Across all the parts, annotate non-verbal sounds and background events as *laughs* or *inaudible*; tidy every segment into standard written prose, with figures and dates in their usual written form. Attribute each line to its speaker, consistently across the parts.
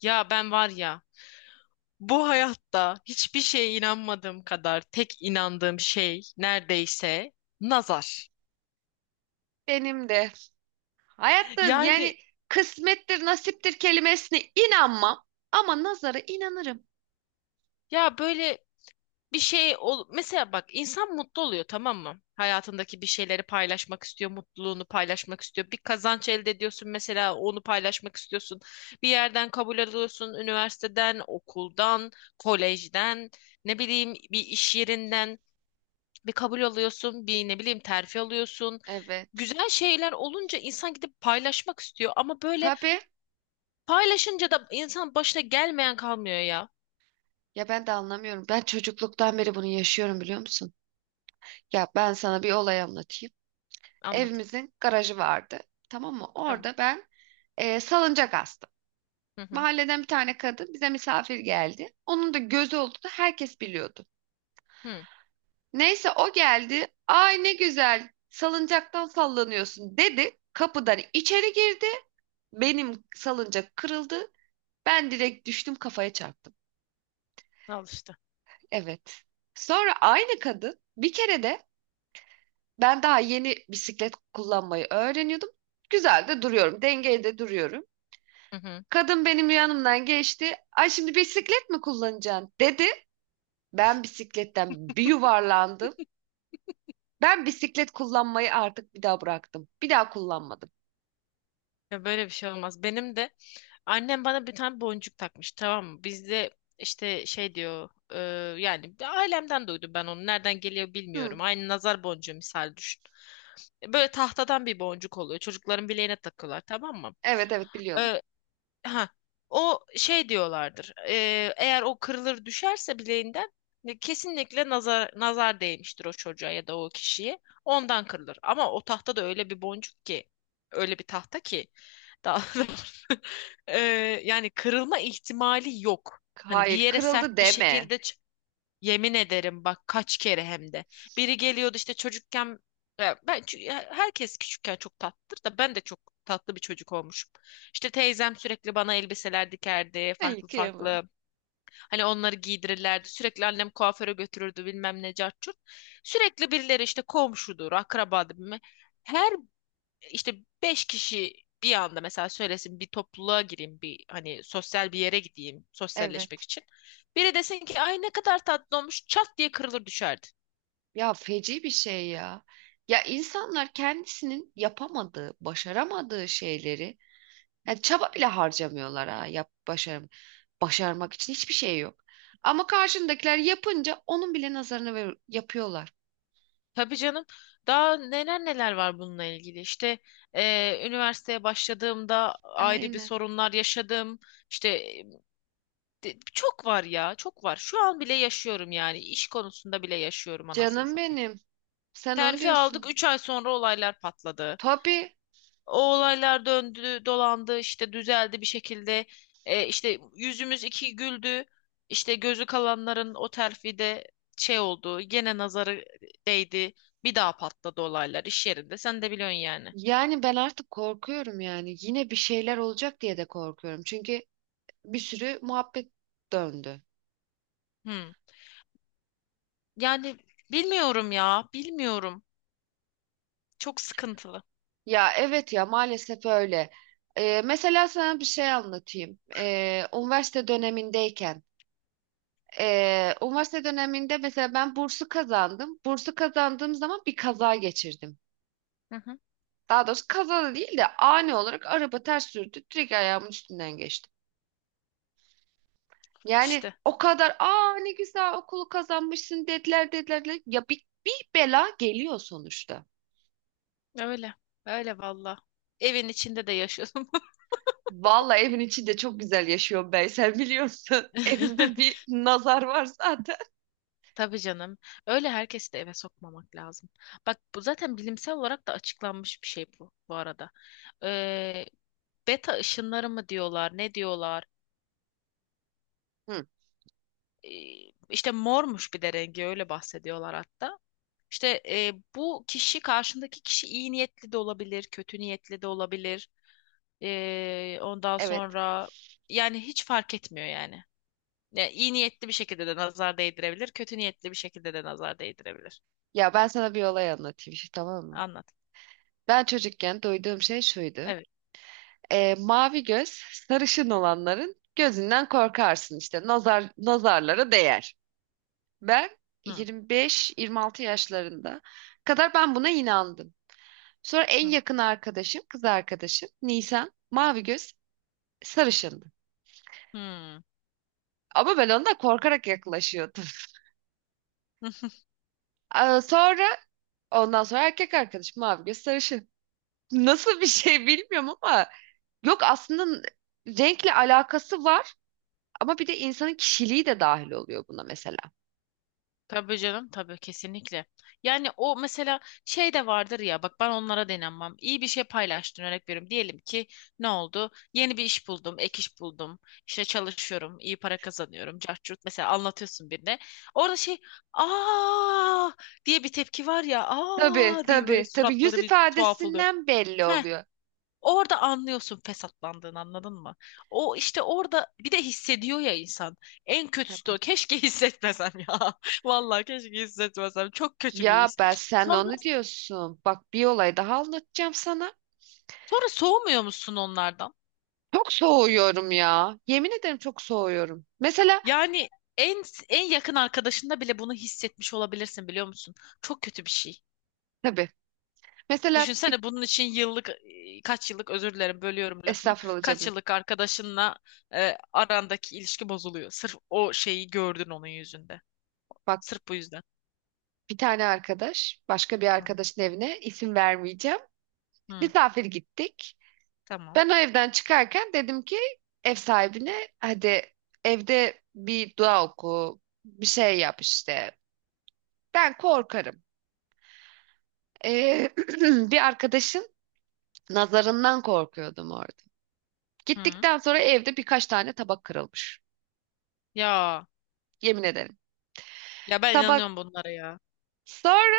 Speaker 1: Ya ben var ya, bu hayatta hiçbir şeye inanmadığım kadar tek inandığım şey neredeyse nazar.
Speaker 2: Benim de. Hayatta
Speaker 1: Yani
Speaker 2: yani kısmettir, nasiptir kelimesine inanmam ama nazara inanırım.
Speaker 1: ya, böyle bir şey ol mesela, bak insan mutlu oluyor, tamam mı? Hayatındaki bir şeyleri paylaşmak istiyor, mutluluğunu paylaşmak istiyor. Bir kazanç elde ediyorsun mesela, onu paylaşmak istiyorsun. Bir yerden kabul alıyorsun, üniversiteden, okuldan, kolejden, ne bileyim bir iş yerinden. Bir kabul alıyorsun, bir ne bileyim terfi alıyorsun.
Speaker 2: Evet.
Speaker 1: Güzel şeyler olunca insan gidip paylaşmak istiyor, ama böyle
Speaker 2: Tabii.
Speaker 1: paylaşınca da insan başına gelmeyen kalmıyor ya.
Speaker 2: Ya ben de anlamıyorum. Ben çocukluktan beri bunu yaşıyorum, biliyor musun? Ya ben sana bir olay anlatayım.
Speaker 1: Anlat.
Speaker 2: Evimizin garajı vardı. Tamam mı?
Speaker 1: Tamam.
Speaker 2: Orada ben salıncak astım.
Speaker 1: Hı hı.
Speaker 2: Mahalleden bir tane kadın bize misafir geldi. Onun da gözü olduğunu herkes biliyordu.
Speaker 1: Hı.
Speaker 2: Neyse o geldi. "Ay, ne güzel salıncaktan sallanıyorsun," dedi. Kapıdan içeri girdi. Benim salıncak kırıldı. Ben direkt düştüm, kafaya çarptım.
Speaker 1: Al işte.
Speaker 2: Evet. Sonra aynı kadın bir kere de, ben daha yeni bisiklet kullanmayı öğreniyordum. Güzel de duruyorum. Dengeli de duruyorum.
Speaker 1: Hı hı.
Speaker 2: Kadın benim yanımdan geçti. "Ay, şimdi bisiklet mi kullanacaksın," dedi. Ben bisikletten bir yuvarlandım. Ben bisiklet kullanmayı artık bir daha bıraktım. Bir daha kullanmadım.
Speaker 1: Ya, böyle bir şey olmaz. Benim de annem bana bir tane boncuk takmış, tamam mı? Bizde işte şey diyor, yani ailemden duydum ben onu. Nereden geliyor
Speaker 2: Hı,
Speaker 1: bilmiyorum. Aynı nazar boncuğu, misal düşün. Böyle tahtadan bir boncuk oluyor. Çocukların bileğine takıyorlar, tamam mı?
Speaker 2: evet, evet, biliyorum.
Speaker 1: E, ha o şey diyorlardır. Eğer o kırılır düşerse bileğinden, kesinlikle nazar değmiştir o çocuğa ya da o kişiye. Ondan kırılır. Ama o tahta da öyle bir boncuk ki, öyle bir tahta ki, daha *laughs* doğrusu, ee, yani kırılma ihtimali yok. Hani bir
Speaker 2: Hayır,
Speaker 1: yere
Speaker 2: kırıldı
Speaker 1: sert bir
Speaker 2: deme.
Speaker 1: şekilde. Yemin ederim bak, kaç kere hem de. Biri geliyordu işte çocukken, ya ben çünkü herkes küçükken çok tatlıdır da, ben de çok tatlı bir çocuk olmuşum. İşte teyzem sürekli bana elbiseler dikerdi,
Speaker 2: Hayır,
Speaker 1: farklı
Speaker 2: kıyamam.
Speaker 1: farklı. Hani onları giydirirlerdi. Sürekli annem kuaföre götürürdü, bilmem ne cart curt. Sürekli birileri işte komşudur, akrabadır. Her işte, beş kişi bir anda mesela söylesin, bir topluluğa gireyim, bir hani sosyal bir yere gideyim sosyalleşmek
Speaker 2: Evet.
Speaker 1: için. Biri desin ki ay ne kadar tatlı olmuş, çat diye kırılır düşerdi.
Speaker 2: Ya, feci bir şey ya. Ya, insanlar kendisinin yapamadığı, başaramadığı şeyleri, yani çaba bile harcamıyorlar ha. Yap, başarım. Başarmak için hiçbir şey yok. Ama karşındakiler yapınca onun bile nazarını ver yapıyorlar.
Speaker 1: Tabii canım, daha neler neler var bununla ilgili işte, üniversiteye başladığımda ayrı bir
Speaker 2: Aynen.
Speaker 1: sorunlar yaşadım, işte çok var ya, çok var, şu an bile yaşıyorum, yani iş konusunda bile yaşıyorum anasını
Speaker 2: Canım
Speaker 1: satayım.
Speaker 2: benim. Sen onu
Speaker 1: Terfi aldık,
Speaker 2: diyorsun.
Speaker 1: 3 ay sonra olaylar patladı.
Speaker 2: Tabii.
Speaker 1: O olaylar döndü, dolandı, işte düzeldi bir şekilde. E, işte yüzümüz iki güldü. İşte gözü kalanların o terfide şey oldu. Gene nazarı değdi. Bir daha patladı olaylar iş yerinde. Sen de biliyorsun yani.
Speaker 2: Yani ben artık korkuyorum yani. Yine bir şeyler olacak diye de korkuyorum. Çünkü bir sürü muhabbet döndü.
Speaker 1: Hmm. Yani bilmiyorum ya, bilmiyorum. Çok sıkıntılı.
Speaker 2: Ya evet, ya maalesef öyle. Mesela sana bir şey anlatayım. Üniversite dönemindeyken. Üniversite döneminde mesela ben bursu kazandım. Bursu kazandığım zaman bir kaza geçirdim.
Speaker 1: Hı hı.
Speaker 2: Daha doğrusu kaza da değil de, ani olarak araba ters sürdü. Direkt ayağımın üstünden geçti. Yani,
Speaker 1: İşte
Speaker 2: o kadar ne güzel okulu kazanmışsın dediler, dediler, dediler. Ya bir, bir bela geliyor sonuçta.
Speaker 1: öyle. Öyle valla. Evin içinde de yaşıyorum.
Speaker 2: Vallahi evin içinde çok güzel yaşıyorum Beysel, biliyorsun. *laughs* Evimde
Speaker 1: *laughs*
Speaker 2: bir nazar var zaten.
Speaker 1: Tabii canım. Öyle, herkesi de eve sokmamak lazım. Bak bu zaten bilimsel olarak da açıklanmış bir şey bu, bu arada. Ee, beta ışınları mı diyorlar, ne diyorlar?
Speaker 2: Hı,
Speaker 1: Ee, işte mormuş bir de rengi, öyle bahsediyorlar hatta. İşte bu kişi, karşındaki kişi iyi niyetli de olabilir, kötü niyetli de olabilir. Ondan
Speaker 2: evet.
Speaker 1: sonra, yani hiç fark etmiyor yani. Ya, iyi niyetli bir şekilde de nazar değdirebilir, kötü niyetli bir şekilde de nazar değdirebilir.
Speaker 2: Ya ben sana bir olay anlatayım şimdi, tamam mı?
Speaker 1: Anlat.
Speaker 2: Ben çocukken duyduğum şey şuydu.
Speaker 1: Evet.
Speaker 2: Mavi göz sarışın olanların gözünden korkarsın, işte nazar nazarlara değer. Ben
Speaker 1: Hı.
Speaker 2: 25-26 yaşlarında kadar ben buna inandım. Sonra en
Speaker 1: Hı.
Speaker 2: yakın arkadaşım, kız arkadaşım Nisan, mavi göz sarışındı.
Speaker 1: Hmm.
Speaker 2: Ama ben ondan korkarak yaklaşıyordum.
Speaker 1: *laughs*
Speaker 2: *laughs* Aa, sonra ondan sonra erkek arkadaşım mavi göz sarışın. Nasıl bir şey bilmiyorum ama yok aslında, renkle alakası var ama bir de insanın kişiliği de dahil oluyor buna mesela.
Speaker 1: Tabii canım, tabii, kesinlikle. Yani o mesela şey de vardır ya, bak ben onlara denenmem. İyi bir şey paylaştın, örnek veriyorum. Diyelim ki ne oldu? Yeni bir iş buldum, ek iş buldum. İşte çalışıyorum, iyi para kazanıyorum. Cart, mesela anlatıyorsun birine. Orada şey, aa diye bir tepki var ya,
Speaker 2: Tabii,
Speaker 1: aa diye böyle
Speaker 2: tabii, tabii, yüz
Speaker 1: suratları bir tuhaf oluyor.
Speaker 2: ifadesinden belli
Speaker 1: He.
Speaker 2: oluyor.
Speaker 1: Orada anlıyorsun fesatlandığını, anladın mı? O işte, orada bir de hissediyor ya insan. En kötüsü de
Speaker 2: Tabii.
Speaker 1: o. Keşke hissetmesem ya. *laughs* Vallahi keşke hissetmesem. Çok kötü bir
Speaker 2: Ya
Speaker 1: his.
Speaker 2: ben, sen
Speaker 1: Sonra
Speaker 2: onu diyorsun. Bak, bir olay daha anlatacağım sana.
Speaker 1: sonra soğumuyor musun onlardan?
Speaker 2: Çok soğuyorum ya. Yemin ederim çok soğuyorum. Mesela
Speaker 1: Yani en en yakın arkadaşında bile bunu hissetmiş olabilirsin, biliyor musun? Çok kötü bir şey.
Speaker 2: tabii. Mesela bir
Speaker 1: Düşünsene, bunun için kaç yıllık, özür dilerim bölüyorum lafını.
Speaker 2: estağfurullah
Speaker 1: Kaç
Speaker 2: canım.
Speaker 1: yıllık arkadaşınla arandaki ilişki bozuluyor. Sırf o şeyi gördün onun yüzünde.
Speaker 2: Bak,
Speaker 1: Sırf bu yüzden.
Speaker 2: bir tane arkadaş, başka bir arkadaşın evine, isim vermeyeceğim.
Speaker 1: Hı,
Speaker 2: Misafir gittik.
Speaker 1: tamam.
Speaker 2: Ben o evden çıkarken dedim ki ev sahibine, hadi, evde bir dua oku, bir şey yap işte. Ben korkarım. Ee, *clears throat* bir arkadaşın nazarından korkuyordum orada.
Speaker 1: Hı.
Speaker 2: Gittikten sonra evde birkaç tane tabak kırılmış.
Speaker 1: Ya
Speaker 2: Yemin ederim.
Speaker 1: ya ben
Speaker 2: Tabak,
Speaker 1: inanıyorum bunlara ya.
Speaker 2: sonra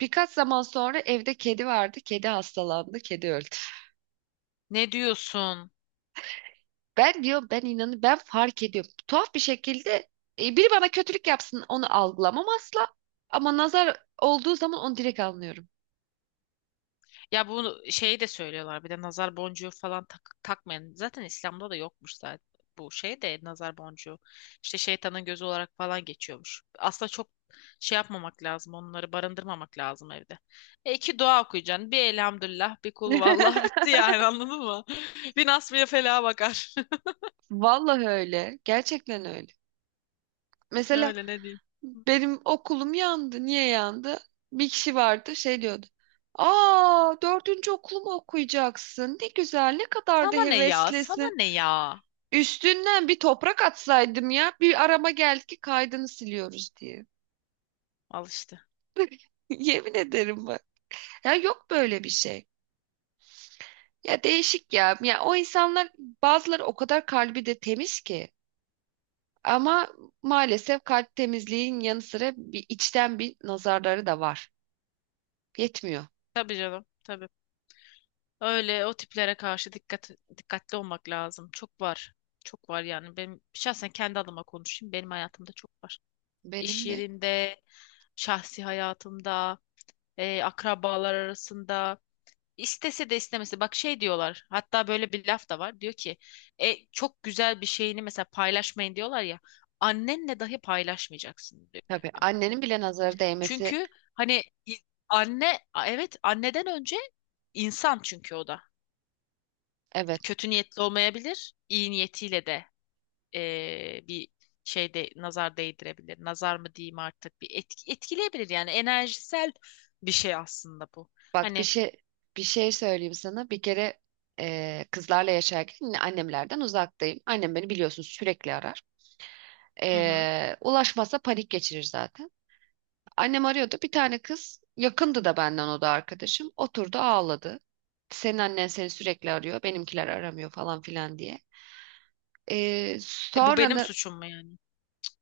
Speaker 2: birkaç zaman sonra, evde kedi vardı. Kedi hastalandı, kedi öldü.
Speaker 1: Ne diyorsun?
Speaker 2: Ben diyor, ben fark ediyorum. Tuhaf bir şekilde biri bana kötülük yapsın onu algılamam asla. Ama nazar olduğu zaman onu direkt anlıyorum.
Speaker 1: Ya, bu şeyi de söylüyorlar bir de, nazar boncuğu falan takmayın. Zaten İslam'da da yokmuş zaten bu şey de, nazar boncuğu. İşte şeytanın gözü olarak falan geçiyormuş. Aslında çok şey yapmamak lazım. Onları barındırmamak lazım evde. E iki dua okuyacaksın. Bir elhamdülillah, bir kul vallahi *laughs* bitti
Speaker 2: *laughs*
Speaker 1: yani, anladın mı? *laughs* Bir nasmiye felaha bakar.
Speaker 2: Vallahi öyle. Gerçekten öyle.
Speaker 1: *laughs*
Speaker 2: Mesela
Speaker 1: Öyle, ne diyeyim.
Speaker 2: benim okulum yandı. Niye yandı? Bir kişi vardı, şey diyordu. "Aa, dördüncü okulumu okuyacaksın. Ne güzel, ne kadar da
Speaker 1: Sana ne ya? Sana
Speaker 2: heveslisin."
Speaker 1: ne ya?
Speaker 2: Üstünden bir toprak atsaydım ya. Bir arama geldi ki kaydını siliyoruz diye.
Speaker 1: Al işte.
Speaker 2: *laughs* Yemin ederim. Ya, yok böyle bir şey. Ya değişik ya. Ya o insanlar, bazıları o kadar kalbi de temiz ki. Ama maalesef kalp temizliğin yanı sıra bir içten bir nazarları da var. Yetmiyor.
Speaker 1: Tabii canım, tabii. Öyle, o tiplere karşı dikkatli olmak lazım. Çok var. Çok var yani. Benim şahsen kendi adıma konuşayım, benim hayatımda çok var. İş
Speaker 2: Benim de.
Speaker 1: yerinde, şahsi hayatımda, akrabalar arasında. İstese de istemese. Bak, şey diyorlar. Hatta böyle bir laf da var. Diyor ki çok güzel bir şeyini mesela paylaşmayın diyorlar ya. Annenle dahi paylaşmayacaksın diyor.
Speaker 2: Tabii, annenin bile nazarı değmesi.
Speaker 1: Çünkü hani i- anne, evet, anneden önce insan, çünkü o da
Speaker 2: Evet.
Speaker 1: kötü niyetli olmayabilir, iyi niyetiyle de bir şeyde nazar değdirebilir. Nazar mı diyeyim artık, bir etkileyebilir yani, enerjisel bir şey aslında bu.
Speaker 2: Bak, bir
Speaker 1: Hani
Speaker 2: şey, söyleyeyim sana. Bir kere kızlarla yaşarken, yine annemlerden uzaktayım. Annem beni biliyorsun sürekli arar.
Speaker 1: hı hı.
Speaker 2: Ulaşmazsa panik geçirir zaten. Annem arıyordu. Bir tane kız yakındı da benden, o da arkadaşım. Oturdu, ağladı. "Senin annen seni sürekli arıyor. Benimkiler aramıyor," falan filan diye.
Speaker 1: Bu
Speaker 2: Sonra
Speaker 1: benim
Speaker 2: da
Speaker 1: suçum mu yani?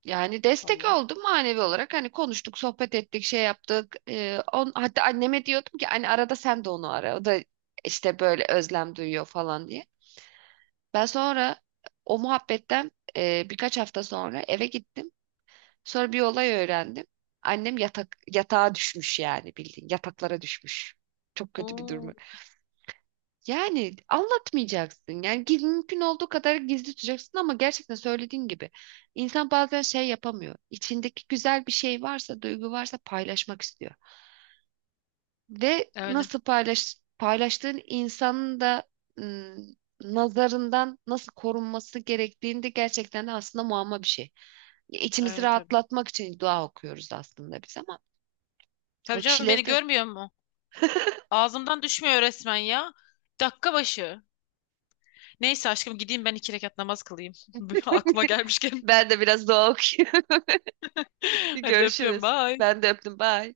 Speaker 2: yani destek
Speaker 1: Allah.
Speaker 2: oldum manevi olarak. Hani konuştuk, sohbet ettik, şey yaptık. Hatta anneme diyordum ki hani arada sen de onu ara. O da işte böyle özlem duyuyor falan diye. Ben sonra o muhabbetten birkaç hafta sonra eve gittim. Sonra bir olay öğrendim. Annem yatak yatağa düşmüş, yani bildiğin yataklara düşmüş. Çok kötü bir durumu.
Speaker 1: Oo,
Speaker 2: Yani anlatmayacaksın. Yani mümkün olduğu kadar gizli tutacaksın ama gerçekten, söylediğin gibi, insan bazen şey yapamıyor. İçindeki güzel bir şey varsa, duygu varsa paylaşmak istiyor. Ve
Speaker 1: öyle.
Speaker 2: nasıl paylaştığın insanın da nazarından nasıl korunması gerektiğini de gerçekten de aslında muamma bir şey. İçimizi
Speaker 1: Öyle tabii.
Speaker 2: rahatlatmak için dua okuyoruz aslında biz, ama O
Speaker 1: Tabii canım,
Speaker 2: kişileri
Speaker 1: beni
Speaker 2: de.
Speaker 1: görmüyor mu? Ağzımdan düşmüyor resmen ya. Dakika başı. Neyse aşkım, gideyim ben 2 rekat namaz kılayım. *laughs* Aklıma gelmişken.
Speaker 2: Ben de biraz doğa okuyorum. *laughs*
Speaker 1: *laughs* Hadi öpüyorum.
Speaker 2: Görüşürüz.
Speaker 1: Bye.
Speaker 2: Ben de öptüm. Bye.